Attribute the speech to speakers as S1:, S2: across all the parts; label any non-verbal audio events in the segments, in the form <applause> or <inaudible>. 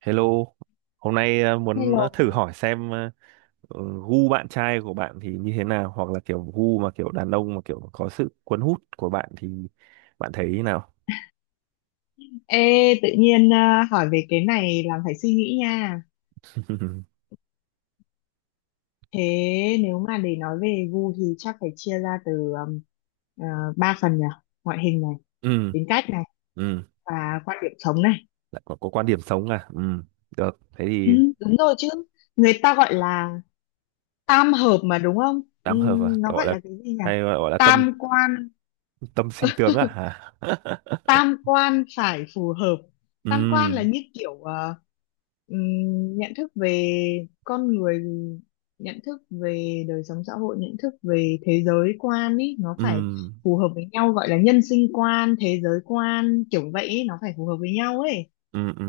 S1: Hello, hôm nay muốn thử
S2: Hello.
S1: hỏi xem ờ, gu bạn trai của bạn thì như thế nào, hoặc là kiểu gu mà kiểu đàn ông mà kiểu có sự cuốn hút của bạn thì bạn thấy thế nào?
S2: Ê, tự nhiên à, hỏi về cái này làm phải suy nghĩ nha.
S1: <laughs>
S2: Thế nếu mà để nói về gu thì chắc phải chia ra từ um, à, ba phần nhỉ? Ngoại hình này,
S1: Ừ,
S2: tính cách này
S1: ừ,
S2: và quan điểm sống này.
S1: lại có quan điểm sống à? Ừ, được, thế
S2: Ừ,
S1: thì
S2: đúng rồi chứ. Người ta gọi là tam hợp mà đúng không? Ừ,
S1: tám hợp à?
S2: nó
S1: Gọi
S2: gọi
S1: là
S2: là cái gì nhỉ?
S1: hay gọi là tâm
S2: Tam quan
S1: tâm sinh tướng à? Hả? <laughs>
S2: tam quan phải phù hợp. Tam
S1: Ừ,
S2: quan là như kiểu nhận thức về con người, nhận thức về đời sống xã hội, nhận thức về thế giới quan ý, nó
S1: ừ,
S2: phải phù hợp với nhau, gọi là nhân sinh quan, thế giới quan kiểu vậy ý, nó phải phù hợp với nhau ấy
S1: ừ, ừ.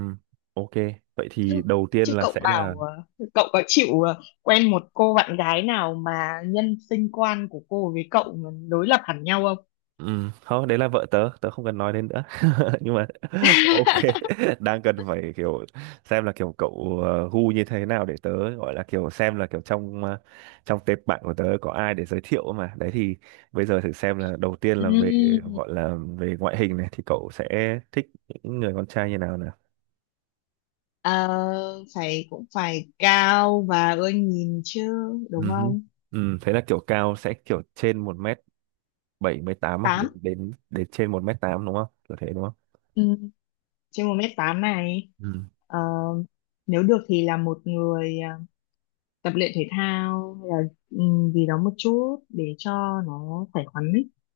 S1: Ok, vậy thì
S2: chứ
S1: đầu tiên
S2: chứ
S1: là
S2: cậu
S1: sẽ là.
S2: bảo cậu có chịu quen một cô bạn gái nào mà nhân sinh quan của cô với cậu mà đối lập hẳn nhau không?
S1: Ừ, không, đấy là vợ tớ, tớ không cần nói đến nữa. <laughs> Nhưng mà <laughs> ok,
S2: <laughs>
S1: đang cần phải kiểu xem là kiểu cậu gu như thế nào để tớ gọi là kiểu xem là kiểu trong trong tệp bạn của tớ có ai để giới thiệu mà. Đấy thì bây giờ thử xem là đầu tiên là về
S2: Ừm,
S1: gọi là về ngoại hình này thì cậu sẽ thích những người con trai như nào nào.
S2: Ờ, phải cũng phải cao và ưa nhìn chứ, đúng
S1: Ừ hứ.
S2: không?
S1: Ừ, thế là kiểu cao sẽ kiểu trên 1m78 à, đến
S2: 8
S1: đến đến trên 1m8 đúng không? Kiểu thế đúng không?
S2: ừ, Trên 1m8 này. Ờ, Nếu được thì là một người tập luyện thể thao hay là ừ, gì đó một chút để cho nó khỏe khoắn,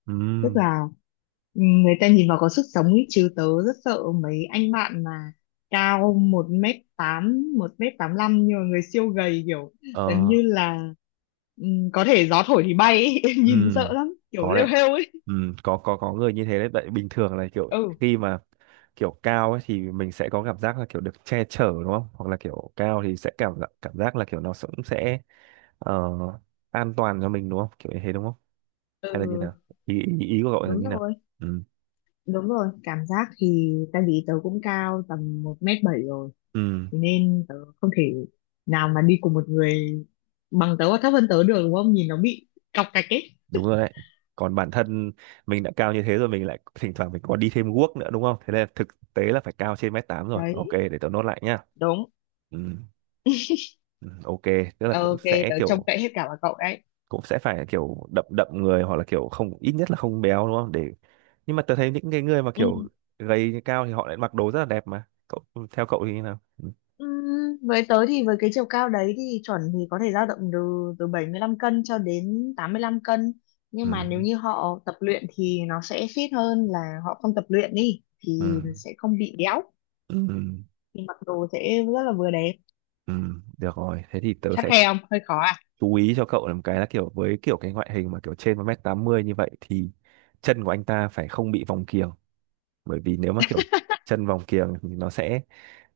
S1: Ừ.
S2: tức là người ta nhìn vào có sức sống ấy. Chứ tớ rất sợ mấy anh bạn mà cao 1m8, 1m85 nhưng mà người siêu gầy, kiểu
S1: Ừ.
S2: gần như là ừ, có thể gió thổi thì bay ấy. <laughs>
S1: Ừ,
S2: Nhìn sợ lắm, kiểu
S1: có
S2: lêu
S1: đấy.
S2: hêu ấy.
S1: Ừ, có người như thế đấy, tại bình thường là kiểu
S2: Ừ.
S1: khi mà kiểu cao ấy thì mình sẽ có cảm giác là kiểu được che chở đúng không, hoặc là kiểu cao thì sẽ cảm giác là kiểu nó cũng sẽ ờ, an toàn cho mình đúng không, kiểu như thế đúng không, hay là như
S2: Ừ.
S1: nào, ý ý, ý của cậu là
S2: Đúng
S1: như nào.
S2: rồi.
S1: Ừ,
S2: Đúng rồi, cảm giác thì tại vì tớ cũng cao tầm 1m7 rồi.
S1: ừ,
S2: Thế nên tớ không thể nào mà đi cùng một người bằng tớ hoặc thấp hơn tớ được, đúng không, nhìn nó bị cọc cạch ấy.
S1: đúng rồi đấy. Còn bản thân mình đã cao như thế rồi, mình lại thỉnh thoảng mình còn đi thêm guốc nữa đúng không, thế nên thực tế là phải cao trên m8 rồi. Ok,
S2: Đấy.
S1: để tớ nốt lại nhá.
S2: Đúng.
S1: Ừ, ừ, ok, tức là cũng
S2: Ok,
S1: sẽ
S2: tớ trông
S1: kiểu
S2: cậy hết cả vào cậu đấy.
S1: cũng sẽ phải kiểu đậm đậm người, hoặc là kiểu không, ít nhất là không béo đúng không, để nhưng mà tớ thấy những cái người mà
S2: Ừ.
S1: kiểu gầy cao thì họ lại mặc đồ rất là đẹp mà cậu, theo cậu thì như nào. Ừ.
S2: Với tớ thì với cái chiều cao đấy thì chuẩn thì có thể dao động từ từ 75 cân cho đến 85 cân,
S1: Ừ.
S2: nhưng mà nếu như họ tập luyện thì nó sẽ fit hơn. Là họ không tập luyện đi
S1: Ừ.
S2: thì sẽ không bị béo,
S1: Ừ.
S2: thì mặc đồ sẽ rất là vừa đẹp.
S1: Ừ. Được rồi, thế thì tớ
S2: Khắt
S1: sẽ
S2: khe không, hơi khó à?
S1: chú ý cho cậu. Làm cái là kiểu với kiểu cái ngoại hình mà kiểu trên 1m80 như vậy thì chân của anh ta phải không bị vòng kiềng, bởi vì nếu mà kiểu chân vòng kiềng thì nó sẽ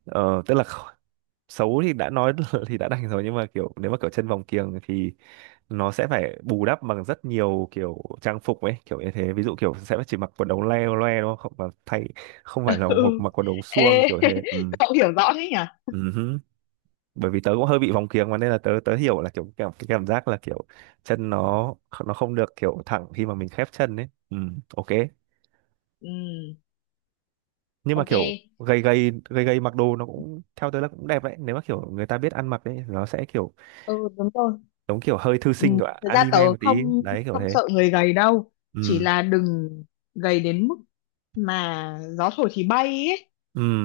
S1: ờ, tức là kh- xấu thì đã nói <laughs> thì đã đành rồi, nhưng mà kiểu nếu mà kiểu chân vòng kiềng thì nó sẽ phải bù đắp bằng rất nhiều kiểu trang phục ấy, kiểu như thế, ví dụ kiểu sẽ chỉ mặc quần ống le loe đúng không, và thay không phải là
S2: <laughs>
S1: một
S2: Ừ.
S1: mặc quần ống suông
S2: Ê,
S1: kiểu thế. Ừ.
S2: <laughs> cậu hiểu rõ thế nhỉ.
S1: Ừ hứ. Bởi vì tớ cũng hơi bị vòng kiếng mà, nên là tớ tớ hiểu là kiểu cái cảm giác là kiểu chân nó không được kiểu thẳng khi mà mình khép chân ấy. Ừ, ok.
S2: Ừ.
S1: Nhưng mà
S2: Ok.
S1: kiểu gầy gầy gầy gầy mặc đồ nó cũng theo tớ là cũng đẹp đấy, nếu mà kiểu người ta biết ăn mặc đấy, nó sẽ kiểu
S2: Ừ, đúng rồi.
S1: giống kiểu hơi thư
S2: Ừ,
S1: sinh của
S2: thật ra tớ
S1: anime một tí
S2: không
S1: đấy, kiểu
S2: không
S1: thế.
S2: sợ người gầy đâu, chỉ
S1: Ừ,
S2: là đừng gầy đến mức mà gió thổi thì bay ấy,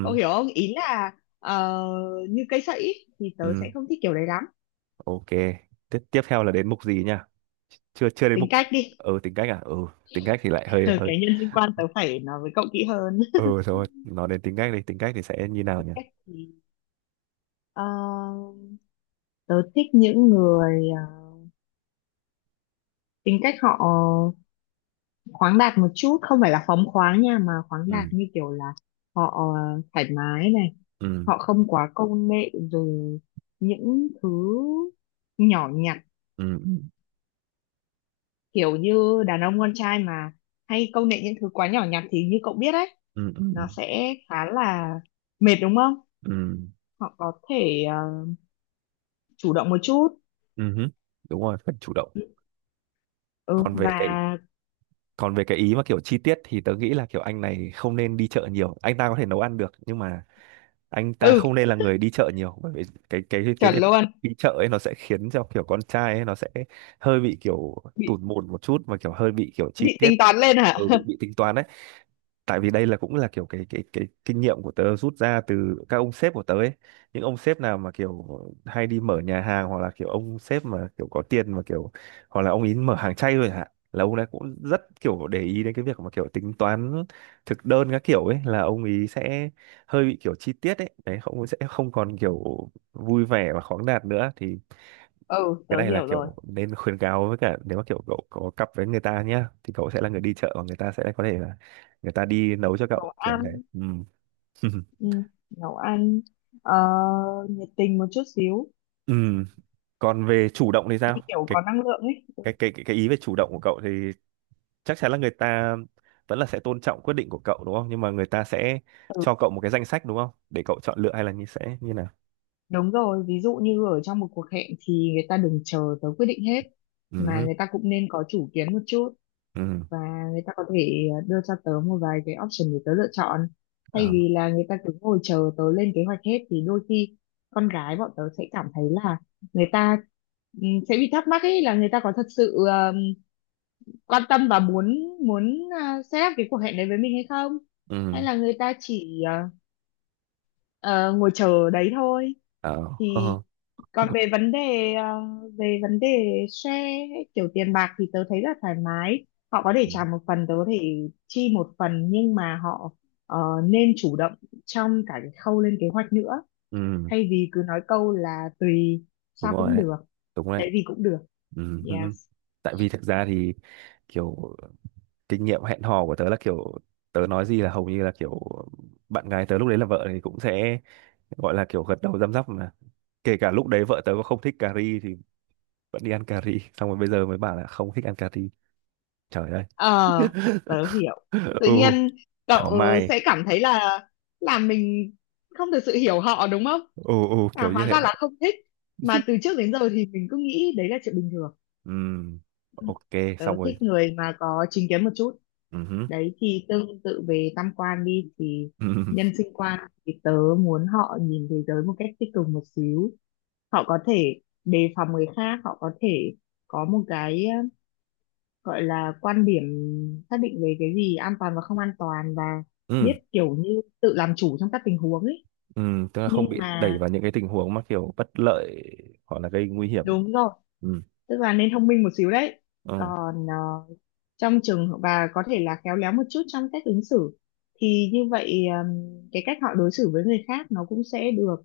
S2: cậu hiểu không, ý là ờ, như cây sậy ấy, thì tớ sẽ
S1: ừ.
S2: không thích kiểu đấy lắm.
S1: Ok, tiếp tiếp theo là đến mục gì nha? Chưa, chưa đến
S2: Tính
S1: mục.
S2: cách đi.
S1: Ừ, tính cách à? Ừ, tính cách thì lại hơi
S2: <laughs>
S1: hơi.
S2: Cái nhân sinh quan tớ phải nói với cậu kỹ hơn.
S1: Ừ thôi, nói đến tính cách đi, tính cách thì sẽ như
S2: <laughs>
S1: nào
S2: Tính
S1: nhỉ?
S2: cách thì ờ, tớ thích những người tính cách họ khoáng đạt một chút, không phải là phóng khoáng nha, mà khoáng đạt
S1: Ừ,
S2: như kiểu là họ thoải mái này,
S1: ừ,
S2: họ không quá công nghệ rồi những thứ nhỏ nhặt.
S1: ừ,
S2: Kiểu như đàn ông con trai mà hay công nghệ những thứ quá nhỏ nhặt thì như cậu biết đấy,
S1: ừ, ừ, ừ.
S2: nó sẽ khá là mệt đúng không.
S1: Ừ,
S2: Họ có thể chủ động một chút.
S1: ừ hứ. Đúng rồi, cần chủ động.
S2: Ừ.
S1: Còn về
S2: Và
S1: cái còn về cái ý mà kiểu chi tiết thì tớ nghĩ là kiểu anh này không nên đi chợ nhiều. Anh ta có thể nấu ăn được nhưng mà anh ta
S2: ừ,
S1: không nên là người đi chợ nhiều, bởi vì cái
S2: chuẩn
S1: việc
S2: luôn.
S1: đi chợ ấy nó sẽ khiến cho kiểu con trai ấy nó sẽ hơi bị kiểu
S2: Bị.
S1: tủn mồn một chút và kiểu hơi bị kiểu chi
S2: Bị
S1: tiết.
S2: tính toán lên hả? <laughs>
S1: Bị tính toán đấy, tại vì đây là cũng là kiểu cái kinh nghiệm của tớ rút ra từ các ông sếp của tớ ấy. Những ông sếp nào mà kiểu hay đi mở nhà hàng, hoặc là kiểu ông sếp mà kiểu có tiền mà kiểu hoặc là ông ý mở hàng chay rồi hả, là ông ấy cũng rất kiểu để ý đến cái việc mà kiểu tính toán thực đơn các kiểu ấy, là ông ý sẽ hơi bị kiểu chi tiết ấy, đấy, không sẽ không còn kiểu vui vẻ và khoáng đạt nữa. Thì
S2: Ừ,
S1: cái
S2: tớ
S1: này là
S2: hiểu rồi.
S1: kiểu nên khuyến cáo, với cả nếu mà kiểu cậu có cặp với người ta nhá thì cậu sẽ là người đi chợ và người ta sẽ có thể là người ta đi nấu cho
S2: Nấu
S1: cậu, kiểu như thế.
S2: ăn.
S1: Ừ. <laughs>
S2: ừ, Nấu ăn ờ, nhiệt tình một chút xíu,
S1: Ừ. Còn về chủ động thì
S2: như
S1: sao,
S2: kiểu
S1: cái
S2: có năng lượng ấy.
S1: cái cái cái cái ý về chủ động của cậu thì chắc chắn là người ta vẫn là sẽ tôn trọng quyết định của cậu đúng không, nhưng mà người ta sẽ
S2: Ừ,
S1: cho cậu một cái danh sách đúng không, để cậu chọn lựa hay là như sẽ như nào.
S2: đúng rồi, ví dụ như ở trong một cuộc hẹn thì người ta đừng chờ tới quyết định hết, mà
S1: Ừ,
S2: người ta cũng nên có chủ kiến một chút,
S1: ừ,
S2: và người ta có thể đưa cho tớ một vài cái option để tớ lựa chọn, thay
S1: ờ,
S2: vì là người ta cứ ngồi chờ tớ lên kế hoạch hết. Thì đôi khi con gái bọn tớ sẽ cảm thấy là người ta sẽ bị thắc mắc ấy, là người ta có thật sự quan tâm và muốn muốn à, set up cái cuộc hẹn đấy với mình hay không, hay
S1: ừ,
S2: là người ta chỉ ờ, ngồi chờ đấy thôi.
S1: ờ.
S2: Thì
S1: <laughs>
S2: còn về vấn đề ờ, về vấn đề share ấy, kiểu tiền bạc thì tớ thấy là thoải mái, họ có thể
S1: Ừ,
S2: trả một phần, tớ có thể chi một phần, nhưng mà họ ờ, nên chủ động trong cả cái khâu lên kế hoạch nữa,
S1: ừ,
S2: thay vì cứ nói câu là tùy,
S1: đúng
S2: sao
S1: rồi
S2: cũng
S1: đấy,
S2: được,
S1: đúng rồi.
S2: cái gì cũng được.
S1: Ừ.
S2: Yes.
S1: Tại vì thực ra thì kiểu, kinh nghiệm hẹn hò của tớ là kiểu tớ nói gì là hầu như là kiểu bạn gái tớ lúc đấy là vợ thì cũng sẽ gọi là kiểu gật đầu răm rắp mà, kể cả lúc đấy vợ tớ có không thích cà ri thì vẫn đi ăn cà ri, <laughs> xong rồi bây giờ mới bảo là không thích ăn cà ri, trời ơi.
S2: Ờ, Tớ hiểu.
S1: <laughs>
S2: Tự
S1: Ừ,
S2: nhiên cậu
S1: thảo mai.
S2: sẽ cảm thấy là mình không thực sự hiểu họ đúng không?
S1: Ừ, ừ,
S2: À,
S1: kiểu như
S2: hóa
S1: thế
S2: ra
S1: đấy.
S2: là không thích. Mà từ trước đến giờ thì mình cứ nghĩ đấy là chuyện bình thường.
S1: Ừ,
S2: Ừ.
S1: ok,
S2: Tớ
S1: xong rồi.
S2: thích người mà có chính kiến một chút.
S1: Ừ hứ,
S2: Đấy, thì tương tự về tam quan đi thì
S1: ừ,
S2: nhân sinh quan thì tớ muốn họ nhìn thế giới một cách tích cực một xíu. Họ có thể đề phòng người khác, họ có thể có một cái gọi là quan điểm xác định về cái gì an toàn và không an toàn, và biết
S1: ừ,
S2: kiểu như tự làm chủ trong các tình huống ấy.
S1: ừ, tức là không
S2: Nhưng
S1: bị đẩy
S2: mà
S1: vào những cái tình huống mà kiểu bất lợi hoặc là gây nguy hiểm.
S2: đúng rồi,
S1: Ừ,
S2: tức là nên thông minh một xíu đấy.
S1: ừ.
S2: Còn trong trường và có thể là khéo léo một chút trong cách ứng xử, thì như vậy cái cách họ đối xử với người khác nó cũng sẽ được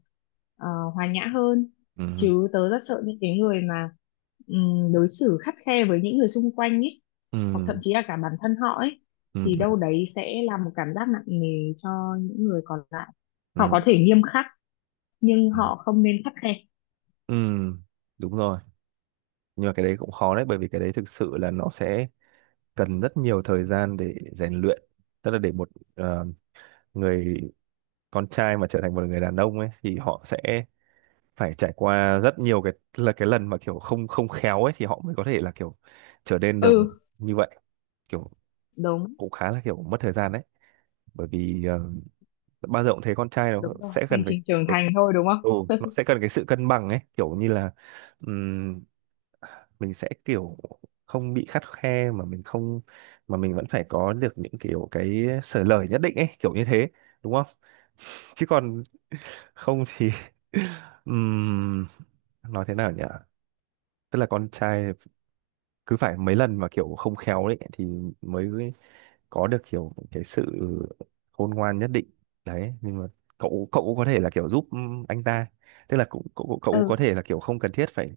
S2: ờ, hòa nhã hơn.
S1: Ừm,
S2: Chứ tớ rất sợ những cái người mà đối xử khắt khe với những người xung quanh ấy, hoặc thậm
S1: ừm,
S2: chí là cả bản thân họ ấy,
S1: ừm,
S2: thì
S1: ừm,
S2: đâu đấy sẽ là một cảm giác nặng nề cho những người còn lại. Họ có
S1: ừm,
S2: thể nghiêm khắc nhưng
S1: ừm,
S2: họ không nên khắt khe.
S1: ừm. Đúng rồi. Nhưng mà cái đấy cũng khó đấy, bởi vì cái đấy thực sự là nó sẽ cần rất nhiều thời gian để rèn luyện. Tức là để một ờ, người con trai mà trở thành một người đàn ông ấy thì họ sẽ phải trải qua rất nhiều cái là cái lần mà kiểu không, không khéo ấy thì họ mới có thể là kiểu trở nên được
S2: Ừ.
S1: như vậy. Kiểu
S2: Đúng.
S1: cũng khá là kiểu mất thời gian đấy. Bởi vì bao giờ cũng thấy con trai nó
S2: Đúng rồi,
S1: sẽ
S2: hành
S1: cần phải
S2: trình trưởng
S1: phải
S2: thành thôi đúng không.
S1: Ừ, nó sẽ cần cái sự cân bằng ấy kiểu như là ừm, mình sẽ kiểu không bị khắt khe mà mình không, mà mình vẫn phải có được những kiểu cái sở lời nhất định ấy, kiểu như thế đúng không. <laughs> Chứ còn không thì <laughs> ừm, nói thế nào nhỉ, tức là con trai cứ phải mấy lần mà kiểu không khéo đấy thì mới có được kiểu cái sự khôn ngoan nhất định đấy, nhưng mà cậu cậu cũng có thể là kiểu giúp anh ta, tức là cũng cậu, cậu cũng
S2: Ừ,
S1: có thể là kiểu không cần thiết phải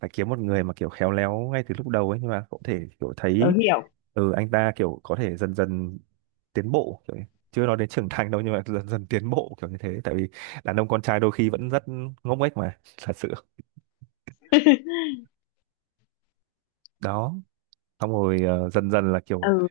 S1: phải kiếm một người mà kiểu khéo léo ngay từ lúc đầu ấy, nhưng mà cậu có thể kiểu
S2: tớ
S1: thấy
S2: hiểu.
S1: ừ anh ta kiểu có thể dần dần tiến bộ kiểu, chưa nói đến trưởng thành đâu, nhưng mà dần dần tiến bộ kiểu như thế, tại vì đàn ông con trai đôi khi vẫn rất ngốc nghếch mà, <laughs> thật sự
S2: <laughs>
S1: đó. Xong rồi dần dần là kiểu
S2: Ừ,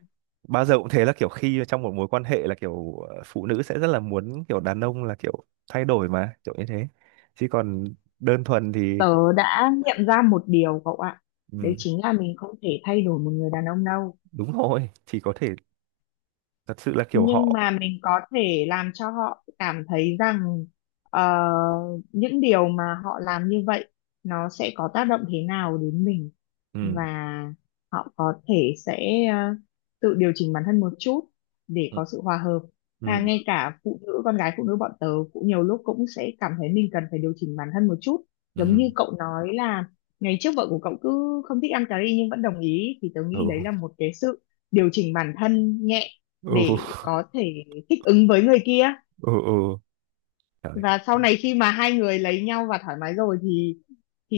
S1: bao giờ cũng thế, là kiểu khi trong một mối quan hệ là kiểu phụ nữ sẽ rất là muốn kiểu đàn ông là kiểu thay đổi mà, kiểu như thế, chứ còn đơn thuần thì.
S2: tớ đã nghiệm ra một điều, cậu ạ. Đấy
S1: Ừ,
S2: chính là mình không thể thay đổi một người đàn ông đâu,
S1: đúng rồi, chỉ có thể thật sự là kiểu
S2: nhưng
S1: họ.
S2: mà mình có thể làm cho họ cảm thấy rằng ờ, những điều mà họ làm như vậy nó sẽ có tác động thế nào đến mình, và
S1: Ừ,
S2: họ có thể sẽ tự điều chỉnh bản thân một chút để
S1: ừ,
S2: có sự hòa hợp.
S1: ừ,
S2: Ngay cả phụ nữ, con gái phụ nữ bọn tớ cũng nhiều lúc cũng sẽ cảm thấy mình cần phải điều chỉnh bản thân một chút, giống như
S1: ừ,
S2: cậu nói là ngày trước vợ của cậu cứ không thích ăn cà ri nhưng vẫn đồng ý. Thì tớ
S1: ừ,
S2: nghĩ đấy là một cái sự điều chỉnh bản thân nhẹ
S1: ừ,
S2: để có thể thích ứng với người kia,
S1: ừ, ừ. Trời.
S2: và sau này khi mà hai người lấy nhau và thoải mái rồi thì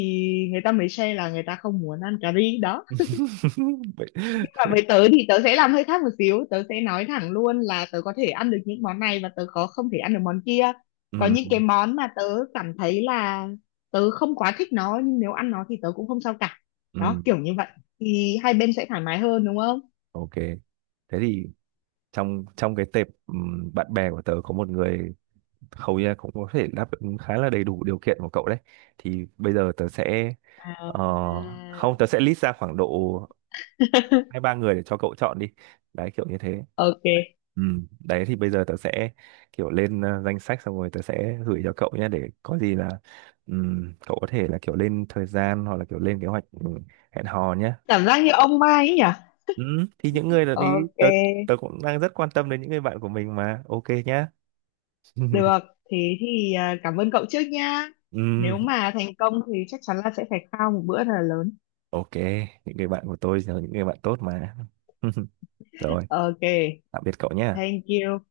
S2: người ta mới share là người ta không muốn ăn cà ri đó.
S1: <laughs> Vậy.
S2: Nhưng mà với tớ thì tớ sẽ làm hơi khác một xíu, tớ sẽ nói thẳng luôn là tớ có thể ăn được những món này, và tớ có không thể ăn được món kia. Có
S1: Ừ,
S2: những cái món mà tớ cảm thấy là tớ không quá thích nó, nhưng nếu ăn nó thì tớ cũng không sao cả.
S1: ừ,
S2: Đó, kiểu như vậy thì hai bên sẽ thoải mái hơn đúng không.
S1: ok. Thế thì trong trong cái tệp ừ, bạn bè của tớ có một người hầu như là cũng có thể đáp ứng khá là đầy đủ điều kiện của cậu đấy, thì bây giờ tớ sẽ ờ,
S2: à...
S1: không tớ sẽ list ra khoảng độ hai
S2: <laughs>
S1: ba người để cho cậu chọn đi, đấy kiểu như thế.
S2: ok.
S1: Ừ. Đấy thì bây giờ tớ sẽ kiểu lên danh sách xong rồi tớ sẽ gửi cho cậu nhé, để có gì là cậu có thể là kiểu lên thời gian hoặc là kiểu lên kế hoạch hẹn hò nhé.
S2: Cảm giác như ông Mai ấy nhỉ.
S1: Ừ. Thì những người là đi
S2: Ok,
S1: tớ tớ cũng đang rất quan tâm đến những người bạn của mình mà, ok nhá. <laughs>
S2: được. Thế thì cảm ơn cậu trước nha.
S1: Ừ.
S2: Nếu mà thành công thì chắc chắn là sẽ phải khao một bữa thật là lớn.
S1: Ok, những người bạn của tôi là những người bạn tốt mà. <laughs> Rồi,
S2: Ok,
S1: tạm biệt cậu nhé.
S2: thank you.